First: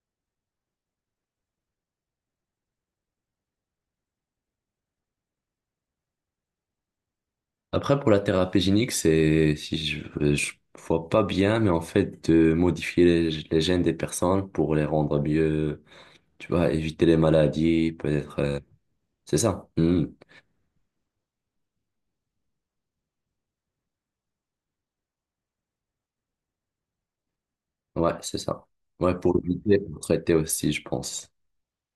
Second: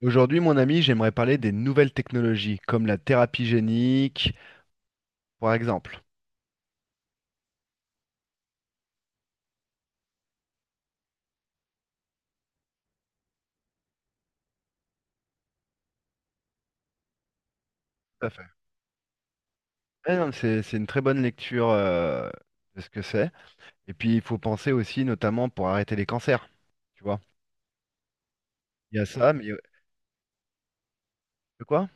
Aujourd'hui, mon ami, j'aimerais parler des nouvelles technologies, comme la thérapie génique, par exemple. Après, pour la thérapie génique, c'est, si je, je vois pas bien, mais en fait, de modifier les gènes des personnes pour les rendre mieux, tu vois, éviter les maladies, Tout à peut-être, fait. euh, c'est ça. Hmm. Eh non, c'est une très bonne lecture de ce que c'est. Et puis, il faut penser aussi, notamment, pour arrêter les cancers. Tu vois, Ouais, c'est ça. il y a Ouais, ça, pour mais éviter, pour traiter aussi, je pense. de quoi?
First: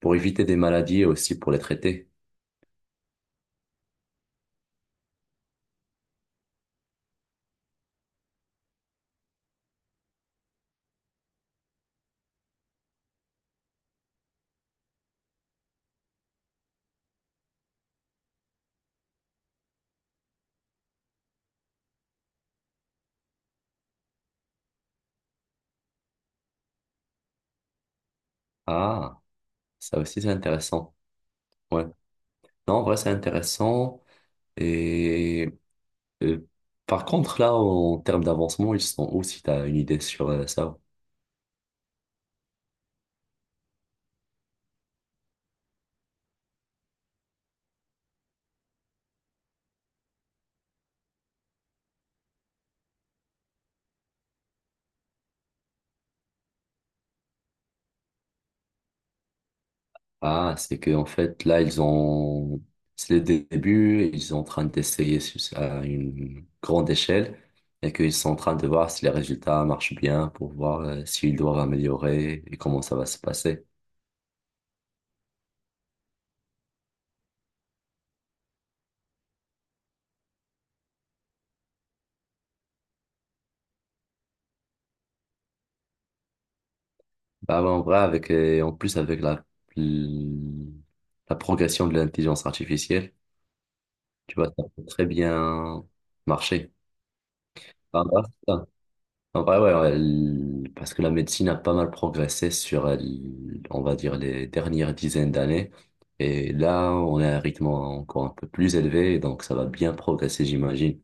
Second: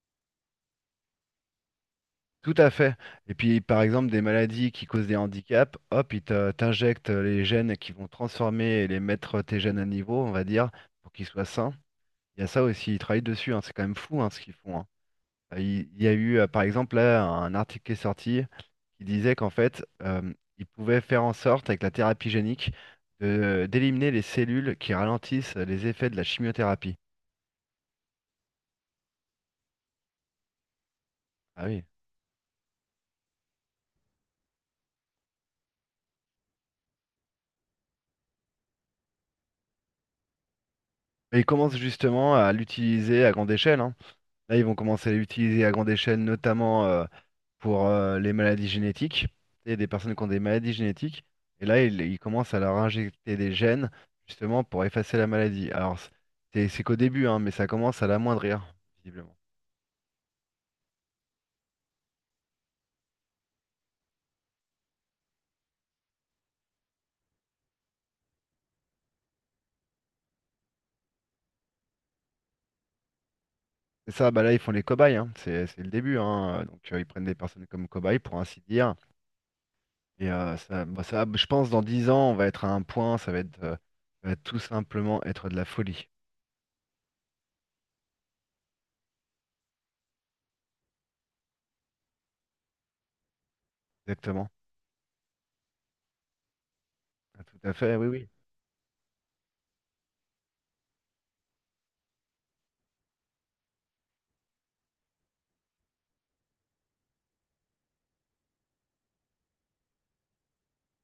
Pour éviter des maladies et aussi pour les traiter. Tout à fait. Et puis, par exemple, des maladies qui causent des handicaps, hop, t'injectent les gènes qui vont transformer et les mettre tes gènes à niveau, on va dire, pour qu'ils soient sains. Il y a ça aussi, ils travaillent dessus, hein. C'est quand même fou, hein, ce qu'ils font, hein. Il y a eu, par exemple, là, un article qui est sorti qui disait qu'en fait, il pouvait faire en sorte, avec la thérapie génique, d'éliminer les cellules qui ralentissent les effets de la chimiothérapie. Ah, ça aussi, c'est intéressant. Ah oui. Ouais. Non, en vrai, c'est intéressant. Et euh, par contre, là, en termes d'avancement, ils sont où, si tu as une idée sur ça? Et ils commencent justement à l'utiliser à grande échelle, hein. Là, ils vont commencer à l'utiliser à grande échelle, notamment pour les maladies génétiques, et des personnes qui ont des maladies génétiques. Et là, ils commencent à leur injecter des gènes, justement, pour effacer la maladie. Alors, c'est qu'au début, hein, mais ça commence à l'amoindrir, visiblement. Ah, c'est que en fait, là, ils ont... C'est le début, et ils sont en train d'essayer à une grande échelle, et qu'ils sont en train de voir si les résultats marchent bien pour voir s'ils doivent améliorer et comment ça va se passer. C'est ça, bah là ils font les cobayes, hein. C'est le début, hein. Donc ils prennent des personnes comme cobayes pour ainsi dire. Et ça, bah, ça, je pense dans 10 ans on va être à un point, ça va être, ça va tout simplement être de la folie. Bah, ouais, en vrai, avec, en plus, avec la progression de l'intelligence artificielle. Tu vois, Exactement. ça peut très bien marcher. Ah, tout à fait, Ah, oui, bah, oui. ça. En vrai, ouais, parce que la médecine a pas mal progressé sur, on va dire, les dernières dizaines d'années. Et là, on est à un rythme encore un peu plus élevé, donc ça va bien progresser, j'imagine.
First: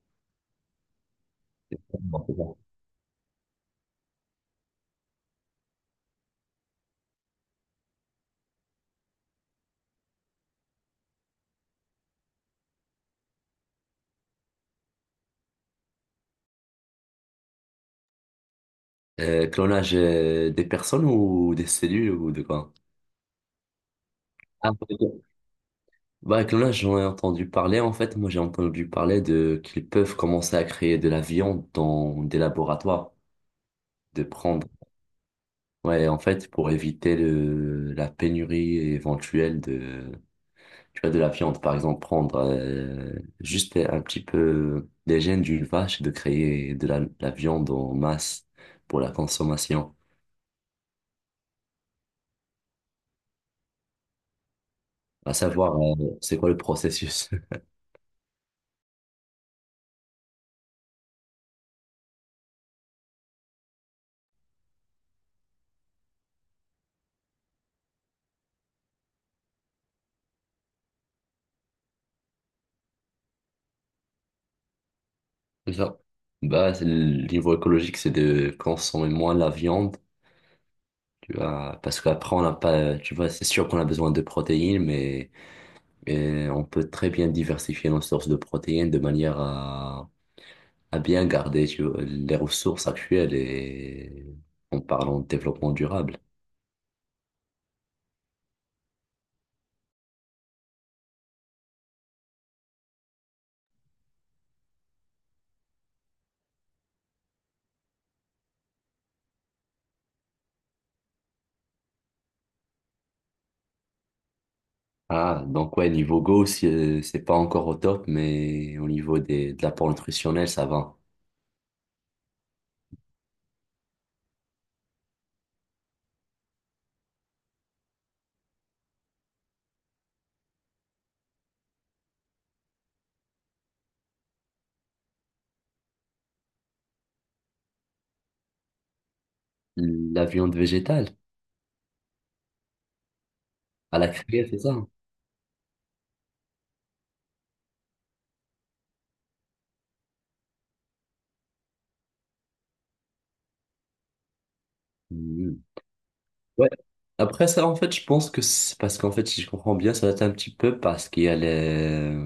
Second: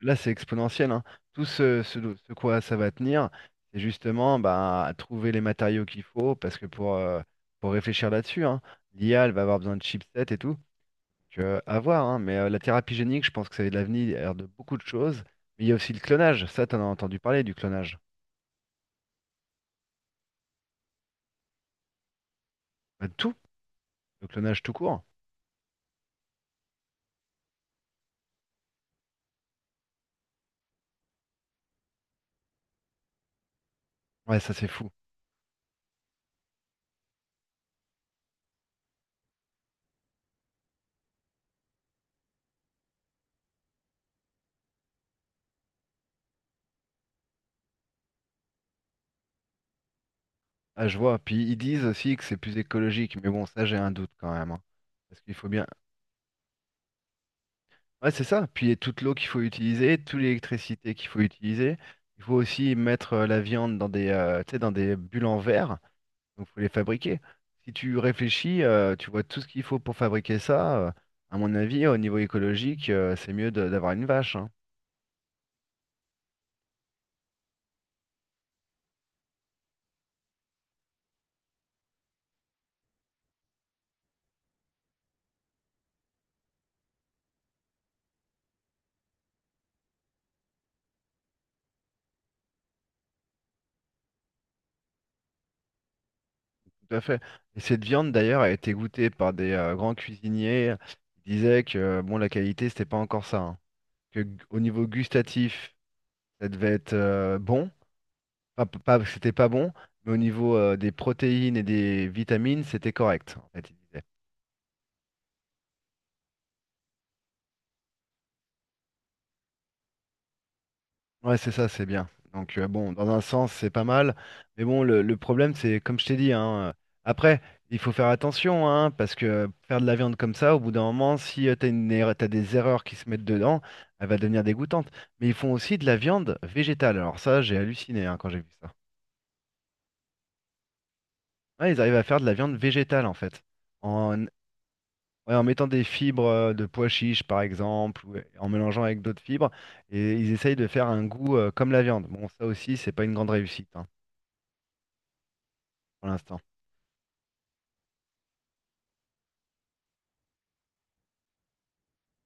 Là c'est exponentiel, hein. Tout ce, ce, Bon, ce c'est bon. quoi ça va tenir, c'est justement bah, trouver les matériaux qu'il faut, parce que pour réfléchir là-dessus, hein, l'IA elle va avoir besoin de chipsets et tout. Donc, à voir, hein, mais la thérapie génique, je pense que ça a de l'avenir de beaucoup de choses. Mais il y a aussi le clonage. Ça, t'en as entendu parler du clonage. Clonage des personnes ou des cellules ou de quoi? Bah, de tout, le clonage Ah, tout court. ok. Bah, clonage, j'en ai entendu parler. En fait, moi, j'ai entendu parler de qu'ils peuvent commencer à créer de la viande dans des laboratoires, de Ouais, ça prendre. c'est fou. Ouais, en fait, pour éviter la pénurie éventuelle de, tu vois, de la viande, par exemple, prendre juste un petit peu des gènes d'une vache et de créer de la viande en masse pour la consommation. Ah, je vois. Puis ils disent aussi que c'est plus écologique, mais bon, ça j'ai un doute quand même, hein. Parce qu'il À faut bien. savoir, c'est quoi le processus? Ouais, c'est ça. Puis il y a toute l'eau qu'il faut utiliser, toute l'électricité qu'il faut utiliser. Il faut aussi mettre la viande dans des, tu sais, dans des bulles en verre. Donc faut les fabriquer. Si tu réfléchis, tu vois tout ce qu'il faut pour fabriquer ça, à mon avis, au niveau écologique, c'est mieux d'avoir une vache, hein. C'est ça. Bah, c'est le niveau écologique, c'est de consommer moins la viande, tu vois, parce qu'après, on n'a pas, tu vois, c'est sûr qu'on a besoin de protéines, mais on peut très bien diversifier nos sources de protéines de manière à bien garder tu vois, les ressources actuelles et en parlant de développement durable. Tout à fait. Et cette viande d'ailleurs a été goûtée par des grands cuisiniers. Ils disaient que bon, la qualité, c'était pas encore ça, hein. Au niveau gustatif, ça devait être bon. Pas que c'était pas bon, mais au niveau des protéines et des vitamines, c'était correct. En fait, ils disaient. Ah, donc ouais, niveau Go, c'est pas encore au top, mais au niveau des, de l'apport nutritionnel, ça va. Ouais, c'est ça, c'est bien. Donc, bon, dans un sens, c'est pas mal. Mais bon, le problème, c'est, comme je t'ai dit, hein, après, il faut faire attention, hein, parce que faire de la viande comme ça, au bout d'un moment, si tu t'as une erreur- t'as des erreurs qui se mettent dedans, elle va devenir dégoûtante. Mais ils font aussi de la viande végétale. Alors ça, j'ai halluciné, hein, quand j'ai vu ça. La viande végétale, Ouais, ils arrivent à faire de la viande végétale, en fait. à la En, criée, c'est ça? ouais, en mettant des fibres de pois chiches, par exemple, ou en mélangeant avec d'autres fibres, et ils essayent de faire un goût, comme la viande. Bon, ça aussi, c'est pas une grande réussite, hein, Mhm. pour l'instant. Ouais. Après ça, en fait, je pense que c'est parce qu'en fait, si je comprends bien, ça doit être un petit peu parce qu'il y a les,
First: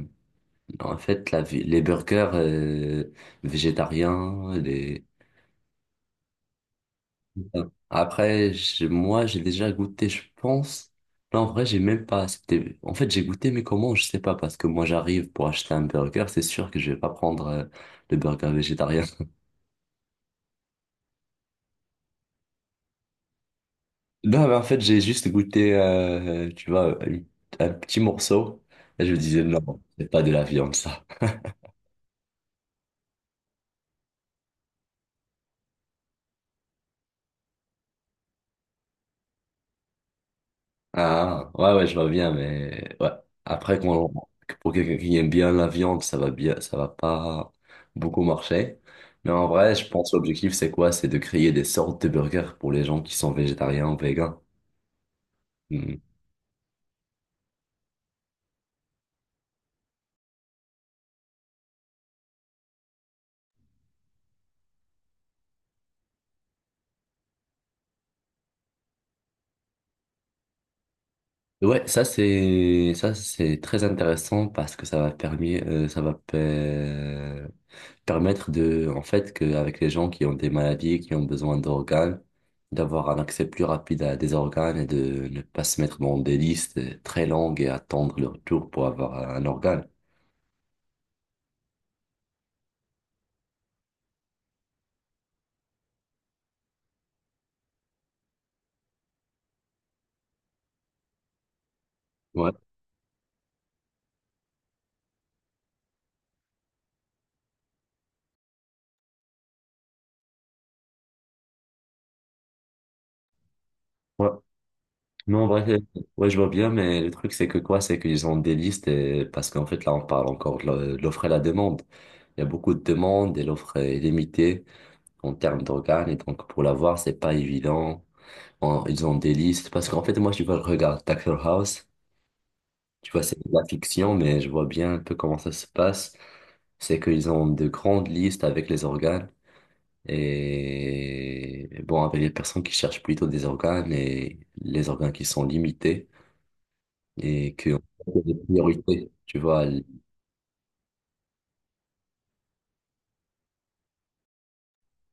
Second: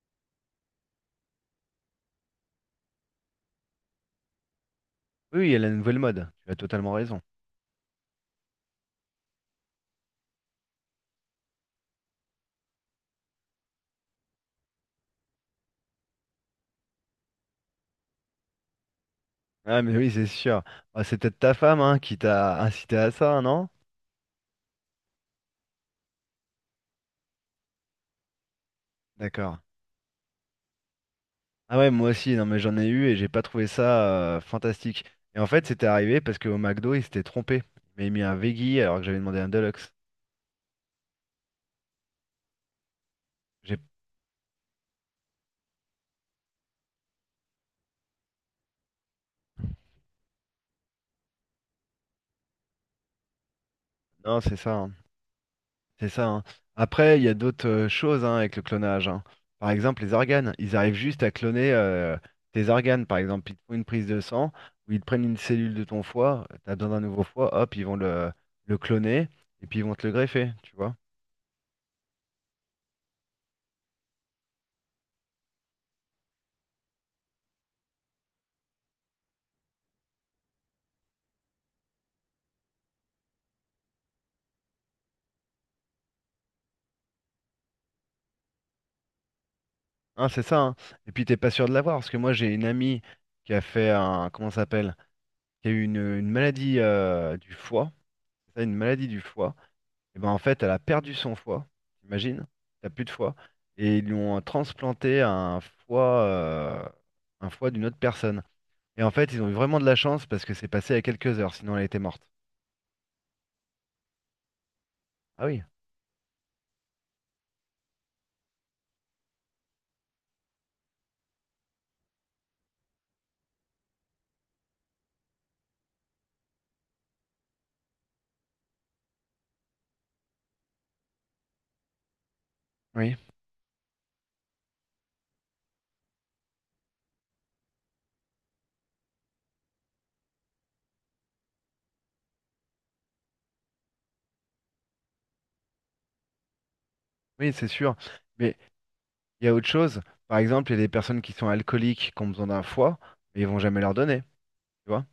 en fait, la, les burgers végétariens, les. Oui, oui, il y a la nouvelle mode, tu as totalement raison. Bon. Après, moi, j'ai déjà goûté, je pense. Là, en vrai, j'ai même pas. C'était... En fait, j'ai goûté, mais comment, je sais pas, parce que moi, j'arrive pour acheter un burger, c'est sûr que je vais pas prendre le burger végétarien. Ah, mais oui, c'est sûr. Ah, c'est peut-être ta femme hein, qui t'a incité à ça, non? Non, mais en fait, j'ai juste goûté, tu vois, un petit morceau, et je me disais, D'accord. non, c'est pas de la viande, ça. Ah ouais, moi aussi, non mais j'en ai eu et j'ai pas trouvé ça fantastique. Et en fait, c'était arrivé parce qu'au McDo, il s'était trompé. Il m'avait mis un veggie alors que j'avais demandé un deluxe. Ah, ouais, je vois bien, mais ouais. J'ai... Après, pour quelqu'un qui aime bien la viande, ça va bien, ça va pas beaucoup marcher. Mais en vrai, je pense que l'objectif, c'est quoi? C'est de créer des sortes de burgers pour les gens qui sont végétariens ou Non, végans. c'est ça, hein. Hmm. C'est ça, hein. Après, il y a d'autres choses, hein, avec le clonage, hein. Par exemple, les organes. Ils arrivent juste à cloner tes organes. Par exemple, ils te font une prise de sang ou ils te prennent une cellule de ton foie. Tu as besoin d'un nouveau foie. Hop, ils vont le cloner et puis ils vont te le greffer. Tu vois? Ouais, ça c'est très intéressant parce que ça va permis ça va permettre de, en fait, qu'avec les gens qui ont des maladies, qui ont besoin d'organes, d'avoir un accès plus rapide à des organes et de ne pas se mettre dans des listes très longues et attendre leur tour pour avoir un organe. Hein, c'est ça, hein. Et puis, t'es pas sûr de l'avoir. Parce que moi, j'ai une amie qui a fait un. Comment ça s'appelle? Qui a eu une maladie du foie. C'est ça, une maladie du foie. Et ben en fait, elle a perdu son foie. T'imagines? Ouais, T'as plus de foie. Et ils lui ont transplanté un foie d'une autre personne. Et en fait, ils ont eu vraiment de la chance parce que c'est passé à quelques heures, sinon elle était morte. ouais. Non, Ah en oui, vrai, ouais, je vois bien, mais le truc, c'est que quoi? C'est qu'ils ont des listes et parce qu'en fait, là, on parle encore de l'offre et la demande. Il y a beaucoup de demandes et l'offre est limitée en termes d'organes et donc pour l'avoir, c'est pas évident. Ils ont des listes parce qu'en fait, moi, je vois, je regarde Doctor House. Tu oui, vois, c'est de la fiction, mais je vois bien un peu comment ça se passe. C'est qu'ils ont de grandes listes avec les organes et bon, avec les personnes qui cherchent plutôt des organes et les organes qui sont limités oui, et c'est qui ont sûr. des Mais priorités, tu il y a vois. autre L- chose. Par exemple, il y a des personnes qui sont alcooliques, qui ont besoin d'un foie, mais ils vont jamais leur donner. Tu vois?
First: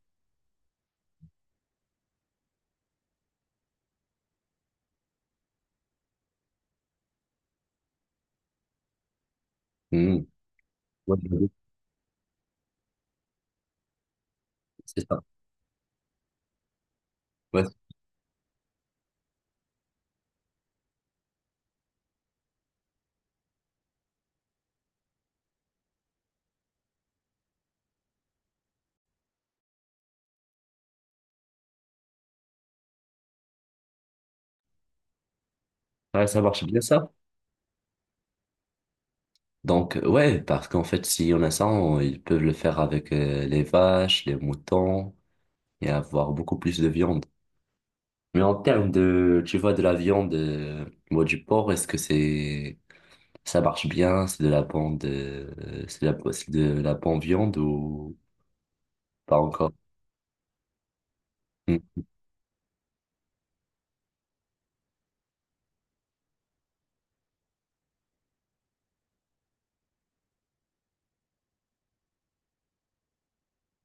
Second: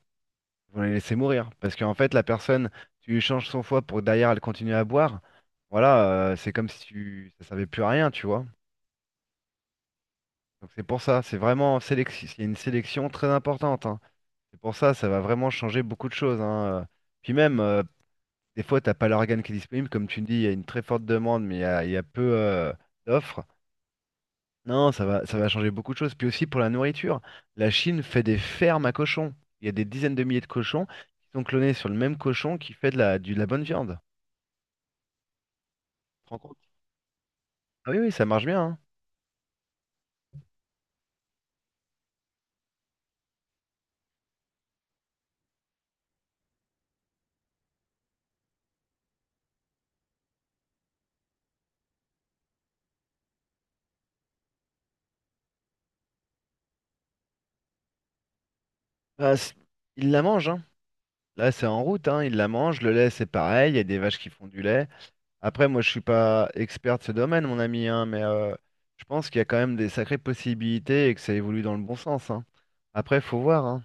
Ils vont les laisser mourir. Parce qu'en fait, la personne, tu lui changes son foie pour que derrière elle continue à boire. Voilà, c'est comme si ça servait plus à rien, tu vois. Hmm. Donc c'est pour Ouais, ça, c'est vraiment sélection, il y a une sélection très importante, hein. C'est pour ça, c'est ça va ça. vraiment changer beaucoup de choses, hein. Puis même, Ouais. Des fois, t'as pas l'organe qui est disponible. Comme tu me dis, il y a une très forte demande, mais il y a peu d'offres. Non, ça va changer beaucoup de choses. Puis aussi pour la nourriture, la Chine fait des fermes à cochons. Il y a des dizaines de milliers de cochons qui sont clonés sur le même cochon qui fait de la bonne viande. Tu Ouais, te rends ça marche compte? bien ça. Ah oui, oui, ça marche bien, hein. Donc, ouais, parce qu'en fait, si on a ça, ils peuvent le faire avec les vaches, les moutons et avoir beaucoup plus de viande. Mais en termes de, tu vois, de la viande, ou du porc, est-ce que c'est, ça marche bien? C'est de la bonne, c'est de la bonne viande ou Bah, pas c'est- encore? ils la mange, hein. Là, c'est en Hmm. route, hein. Ils la mange. Le lait, c'est pareil. Il y a des vaches qui font du lait. Après, moi, je suis pas expert de ce domaine, mon ami, hein, mais je pense qu'il y a quand même des sacrées possibilités et que ça évolue dans le bon sens, hein. Après, faut voir, hein.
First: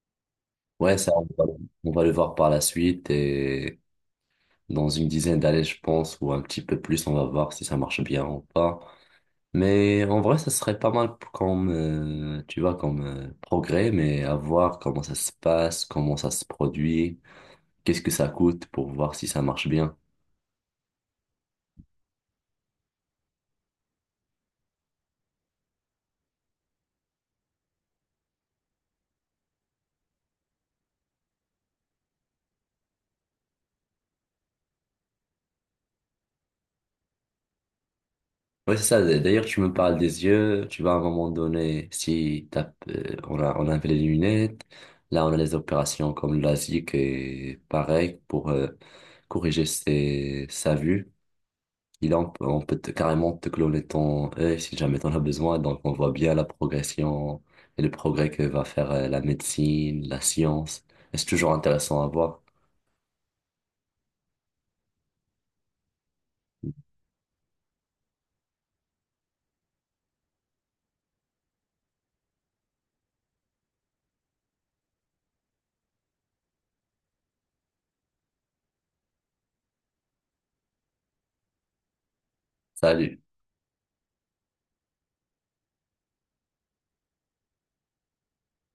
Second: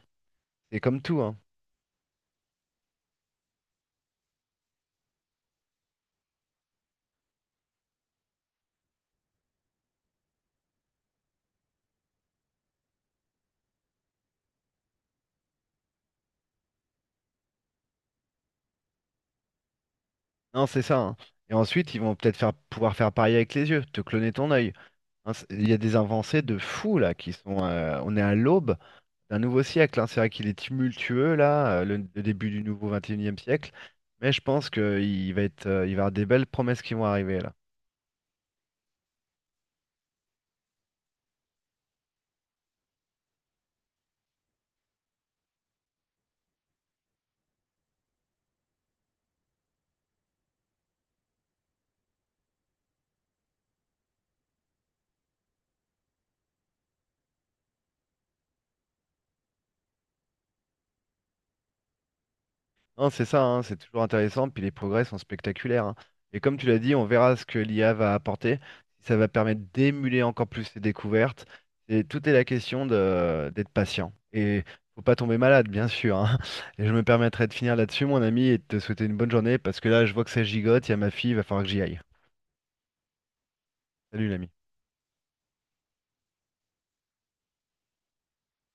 C'est Ouais, comme ça, tout, on hein. va, on va le voir par la suite et dans une dizaine d'années, je pense, ou un petit peu plus, on va voir si ça marche bien ou pas. Mais en vrai, ça serait pas mal comme, tu vois, comme progrès, mais à voir comment ça se passe, comment ça se produit. Qu'est-ce que ça coûte pour voir si ça marche bien? Non, c'est ça, hein. Et ensuite, ils vont peut-être faire, pouvoir faire pareil avec les yeux, te cloner ton œil. Hein, Il y a des avancées de fous là qui sont. On est à l'aube d'un nouveau siècle, hein. C'est vrai qu'il est tumultueux là, le début du nouveau 21e siècle. Mais je pense qu'il va être, il va y avoir des belles promesses qui vont arriver là. Ouais, c'est ça. D'ailleurs, tu me parles des yeux. Tu vas à un moment donné, si t'as, on a, on avait les lunettes, là, on a les opérations comme la, et pareil pour corriger ses, sa vue. On peut, on peut carrément te cloner ton œil si jamais t'en as besoin. Donc, on voit bien la progression et le progrès que va faire la médecine, la science. Et c'est toujours intéressant à voir. Non, c'est ça, hein, c'est toujours intéressant, puis les progrès sont spectaculaires, hein. Et comme tu l'as dit, on verra ce que l'IA va apporter, si ça va permettre d'émuler encore plus ces découvertes. Et tout est la question de d'être patient. Et faut pas tomber malade, bien sûr, hein. Et je me permettrai de finir là-dessus, mon ami, et de te souhaiter une bonne journée, parce que là, je vois que ça gigote, il y a ma fille, il va falloir que j'y aille. Salut. Salut, l'ami.